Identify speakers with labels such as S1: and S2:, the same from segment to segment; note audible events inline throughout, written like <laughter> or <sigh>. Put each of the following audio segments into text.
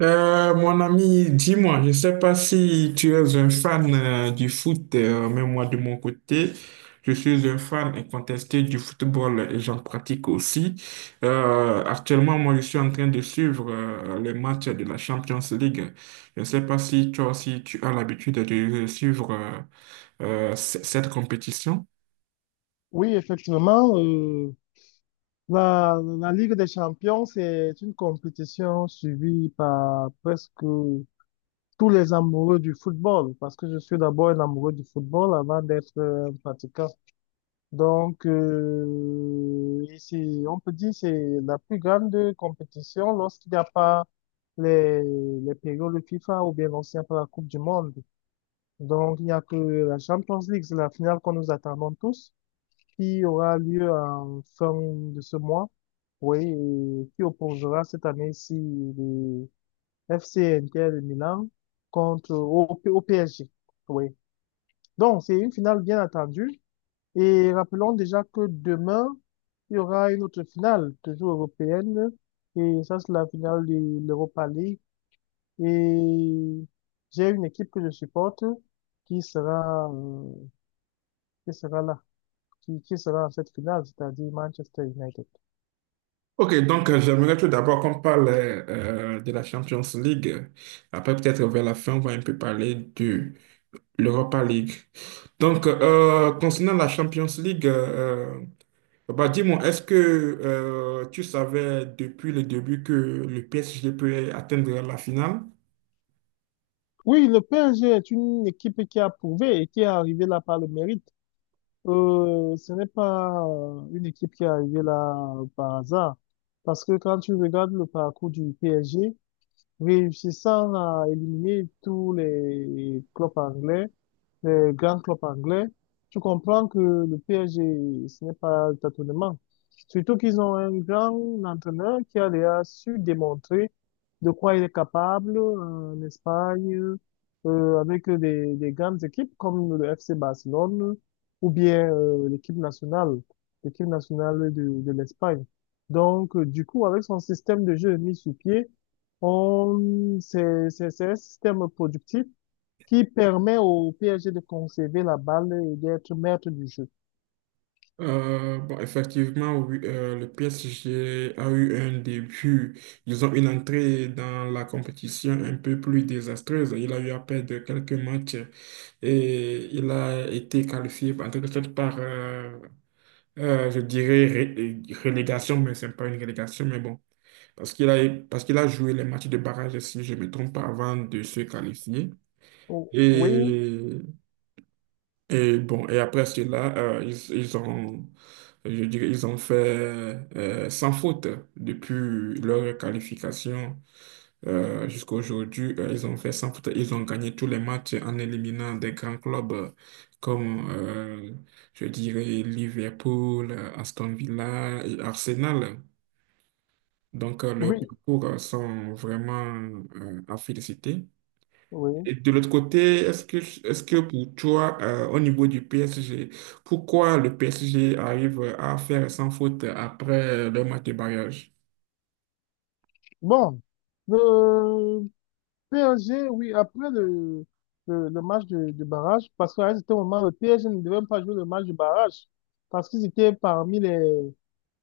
S1: Mon ami, dis-moi, je ne sais pas si tu es un fan du foot, mais moi de mon côté, je suis un fan incontesté du football et j'en pratique aussi. Actuellement, moi, je suis en train de suivre les matchs de la Champions League. Je ne sais pas si toi aussi tu as l'habitude de suivre cette compétition.
S2: Oui, effectivement, la Ligue des Champions, c'est une compétition suivie par presque tous les amoureux du football, parce que je suis d'abord un amoureux du football avant d'être un pratiquant. Donc, ici, on peut dire que c'est la plus grande compétition lorsqu'il n'y a pas les, les périodes FIFA ou bien lorsqu'il n'y a pas la Coupe du Monde. Donc, il n'y a que la Champions League, c'est la finale qu'on nous attendons tous, qui aura lieu en fin de ce mois, oui, et qui opposera cette année-ci le FC Inter de Milan contre au PSG. Oui. Donc, c'est une finale bien attendue. Et rappelons déjà que demain, il y aura une autre finale, toujours européenne. Et ça, c'est la finale de l'Europa League. Et j'ai une équipe que je supporte qui sera, euh, qui sera là, qui sera à cette finale, c'est-à-dire Manchester United.
S1: Ok, donc j'aimerais tout d'abord qu'on parle de la Champions League. Après, peut-être vers la fin, on va un peu parler de l'Europa League. Donc, concernant la Champions League, dis-moi, est-ce que tu savais depuis le début que le PSG peut atteindre la finale?
S2: Oui, le PSG est une équipe qui a prouvé et qui est arrivée là par le mérite. Ce n'est pas une équipe qui est arrivée là par hasard. Parce que quand tu regardes le parcours du PSG, réussissant à éliminer tous les clubs anglais, les grands clubs anglais, tu comprends que le PSG, ce n'est pas le tâtonnement. Surtout qu'ils ont un grand entraîneur qui a déjà su démontrer de quoi il est capable en Espagne, avec des grandes équipes comme le FC Barcelone ou bien l'équipe nationale de l'Espagne. Donc, du coup, avec son système de jeu mis sur pied, c'est un système productif qui permet au PSG de conserver la balle et d'être maître du jeu.
S1: Effectivement, oui, le PSG a eu un début. Ils ont une entrée dans la compétition un peu plus désastreuse. Il a eu à perdre quelques matchs et il a été qualifié en quelque sorte par, je dirais, relégation, mais c'est pas une relégation, mais bon, parce qu'il a, parce qu'il a joué les matchs de barrage, si je ne me trompe pas, avant de se qualifier.
S2: Oh, oui,
S1: Et, et bon, et après cela, ils ont, je dirais, ils ont fait sans faute depuis leur qualification jusqu'à aujourd'hui. Ils ont fait sans faute. Ils ont gagné tous les matchs en éliminant des grands clubs comme je dirais, Liverpool, Aston Villa et Arsenal. Donc, leurs
S2: oui,
S1: parcours sont vraiment à féliciter.
S2: oui.
S1: Et de l'autre côté, est-ce que pour toi, au niveau du PSG, pourquoi le PSG arrive à faire sans faute après le match de barrage?
S2: Bon, le PSG, oui, après le match de barrage, parce qu'à un certain moment, le PSG ne devait même pas jouer le match de barrage, parce qu'ils étaient parmi les,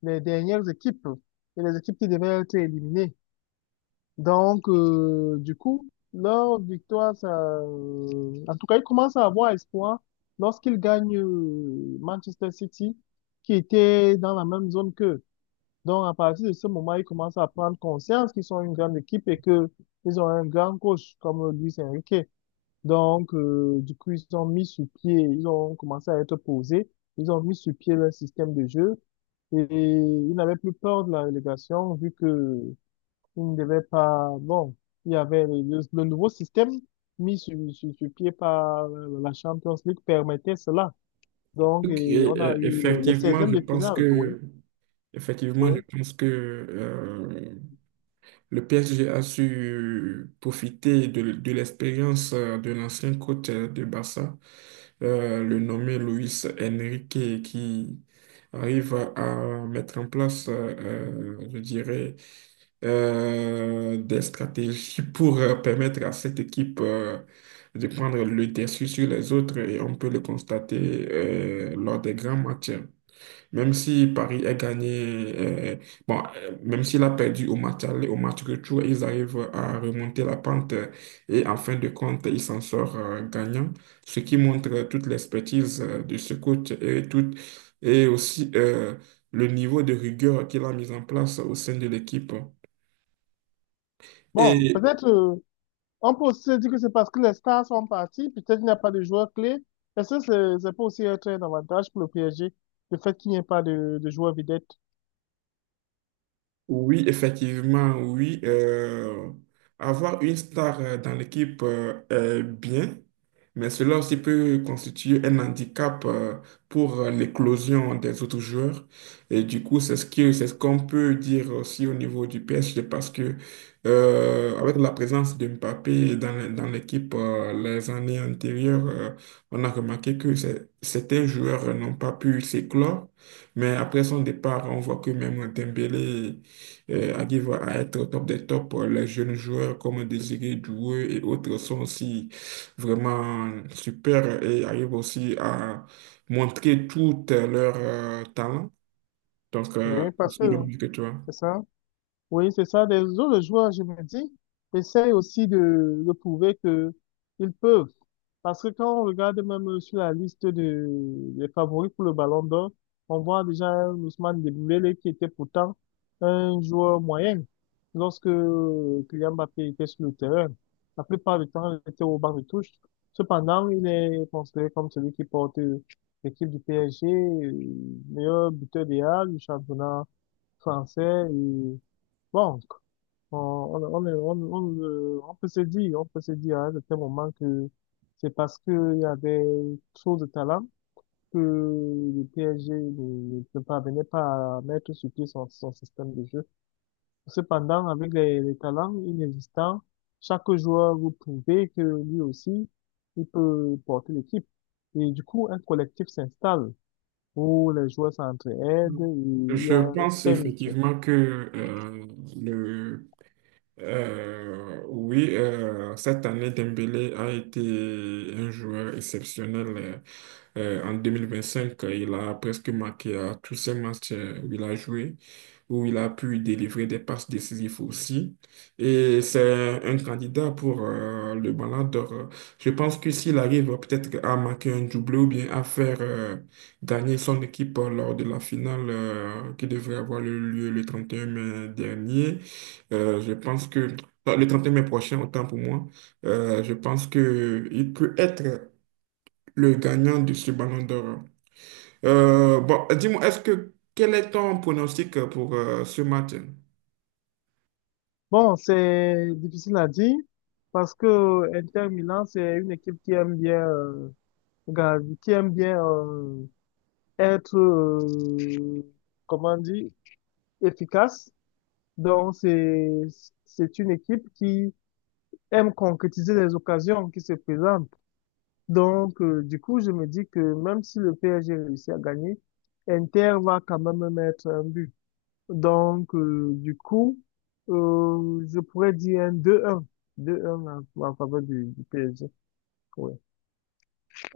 S2: les dernières équipes et les équipes qui devaient être éliminées. Donc, du coup, leur victoire, ça, en tout cas, ils commencent à avoir espoir lorsqu'ils gagnent Manchester City, qui était dans la même zone qu'eux. Donc, à partir de ce moment, ils commencent à prendre conscience qu'ils sont une grande équipe et que ils ont un grand coach comme Luis Enrique. Donc, du coup, ils ont mis sur pied, ils ont commencé à être posés, ils ont mis sur pied leur système de jeu et ils n'avaient plus peur de la relégation vu que il ne devait pas... Bon, il y avait le nouveau système mis sur pied par la Champions League permettait cela. Donc, et on a eu le
S1: Effectivement,
S2: 16
S1: je
S2: de
S1: pense
S2: finale, oui,
S1: que, effectivement, je
S2: oui.
S1: pense que le PSG a su profiter de l'expérience de l'ancien coach de Barça, le nommé Luis Enrique qui arrive à mettre en place, je dirais, des stratégies <laughs> pour permettre à cette équipe de prendre le dessus sur les autres et on peut le constater lors des grands matchs. Même si Paris a gagné, même s'il a perdu au match aller, au match retour, ils arrivent à remonter la pente et en fin de compte, ils s'en sortent gagnants, ce qui montre toute l'expertise de ce coach et, tout, et aussi le niveau de rigueur qu'il a mis en place au sein de l'équipe.
S2: Bon,
S1: Et
S2: peut-être, on peut aussi se dire que c'est parce que les stars sont partis, peut-être il n'y a pas de joueurs clés. Est-ce que c'est pas aussi un très avantage pour le PSG, le fait qu'il n'y ait pas de joueurs vedettes?
S1: Oui, effectivement, oui. Avoir une star dans l'équipe est bien, mais cela aussi peut constituer un handicap pour l'éclosion des autres joueurs. Et du coup, c'est ce que, c'est ce qu'on peut dire aussi au niveau du PSG parce que avec la présence de Mbappé dans, dans l'équipe les années antérieures, on a remarqué que certains joueurs n'ont pas pu s'éclore. Mais après son départ, on voit que même Dembélé arrivent à être au top des tops. Les jeunes joueurs comme Désiré Doué et autres sont aussi vraiment super et arrivent aussi à montrer tout leur talent. Donc,
S2: Oui,
S1: je
S2: parce que
S1: suis le même que toi.
S2: c'est ça. Oui, c'est ça. Les autres joueurs, je me dis, essayent aussi de prouver que ils peuvent. Parce que quand on regarde même sur la liste des favoris pour le Ballon d'Or, on voit déjà un Ousmane Dembélé qui était pourtant un joueur moyen lorsque Kylian Mbappé était sur le terrain. La plupart du temps, il était au banc de touche. Cependant, il est considéré comme celui qui porte l'équipe du PSG, meilleur buteur des Halles, du championnat français. Et bon, on, on, est- on, le- on peut se dire, à un certain moment que c'est parce qu'il y avait trop de talent que le PSG ne parvenait pas à mettre sur pied son système de jeu. Cependant, avec les talents inexistants, chaque joueur vous prouvait que lui aussi, il peut porter l'équipe. Et du coup, un collectif s'installe où les joueurs s'entraident et il y
S1: Je
S2: a un
S1: pense
S2: respect mutuel.
S1: effectivement que euh, le oui, cette année, Dembélé a été un joueur exceptionnel. Euh, En cinq il a presque marqué à tous ses matchs où il a joué, où il a pu délivrer des passes décisives aussi. Et c'est un candidat pour le Ballon d'Or. Je pense que s'il arrive peut-être à marquer un doublé ou bien à faire gagner son équipe lors de la finale qui devrait avoir lieu le 31 mai dernier, je pense que non, le 31 mai prochain, autant pour moi, je pense que il peut être le gagnant de ce Ballon d'Or. Dis-moi, est-ce que quel est ton pronostic pour ce match?
S2: Bon, c'est difficile à dire parce que Inter Milan, c'est une équipe qui aime bien, gar- qui aime bien euh, être, comment dire, efficace. Donc, c'est une équipe qui aime concrétiser les occasions qui se présentent. Donc, du coup, je me dis que même si le PSG réussit à gagner, Inter va quand même mettre un but. Donc, du coup, je pourrais dire un deux un deux un en faveur du PSG. Oui.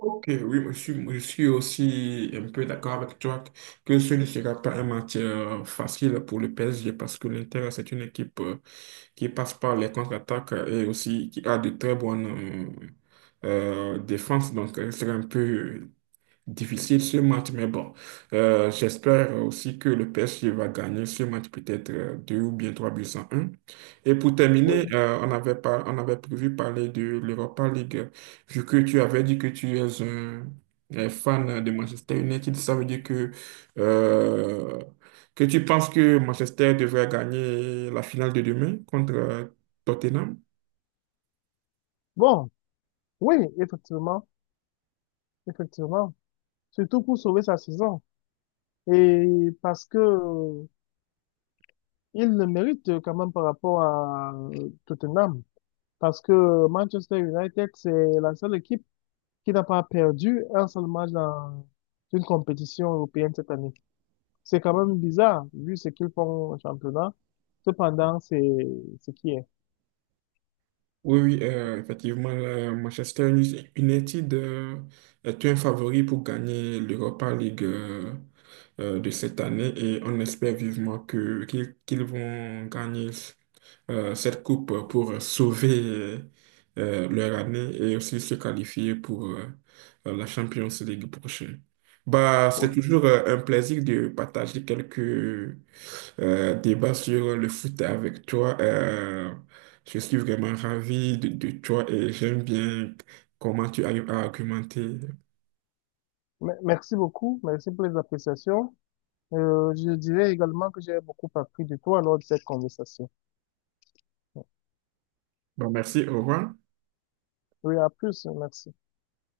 S1: Ok, oui, moi, je suis aussi un peu d'accord avec toi que ce ne sera pas un match facile pour le PSG parce que l'Inter, c'est une équipe qui passe par les contre-attaques et aussi qui a de très bonnes défenses. Donc, ce sera un peu difficile ce match, mais bon, j'espère aussi que le PSG va gagner ce match, peut-être deux ou bien trois buts à un. Et pour terminer,
S2: Oui.
S1: on avait prévu parler de l'Europa League, vu que tu avais dit que tu es un fan de Manchester United, ça veut dire euh, que tu penses que Manchester devrait gagner la finale de demain contre Tottenham?
S2: Bon, oui, effectivement. Effectivement. Surtout pour sauver sa saison. Et parce que il le mérite quand même par rapport à Tottenham. Parce que Manchester United, c'est la seule équipe qui n'a pas perdu un seul match dans une compétition européenne cette année. C'est quand même bizarre, vu ce qu'ils font au championnat. Cependant, c'est ce qui est.
S1: Oui, oui, effectivement, le Manchester United est un favori pour gagner l'Europa League de cette année et on espère vivement que qu'ils qu'ils vont gagner cette coupe pour sauver leur année et aussi se qualifier pour la Champions League prochaine. Bah, c'est toujours un plaisir de partager quelques débat sur le foot avec toi. Je suis vraiment ravi de toi et j'aime bien comment tu arrives à argumenter.
S2: Merci beaucoup, merci pour les appréciations. Je dirais également que j'ai beaucoup appris de toi lors de cette conversation.
S1: Bon, merci, au revoir.
S2: Oui, à plus, merci.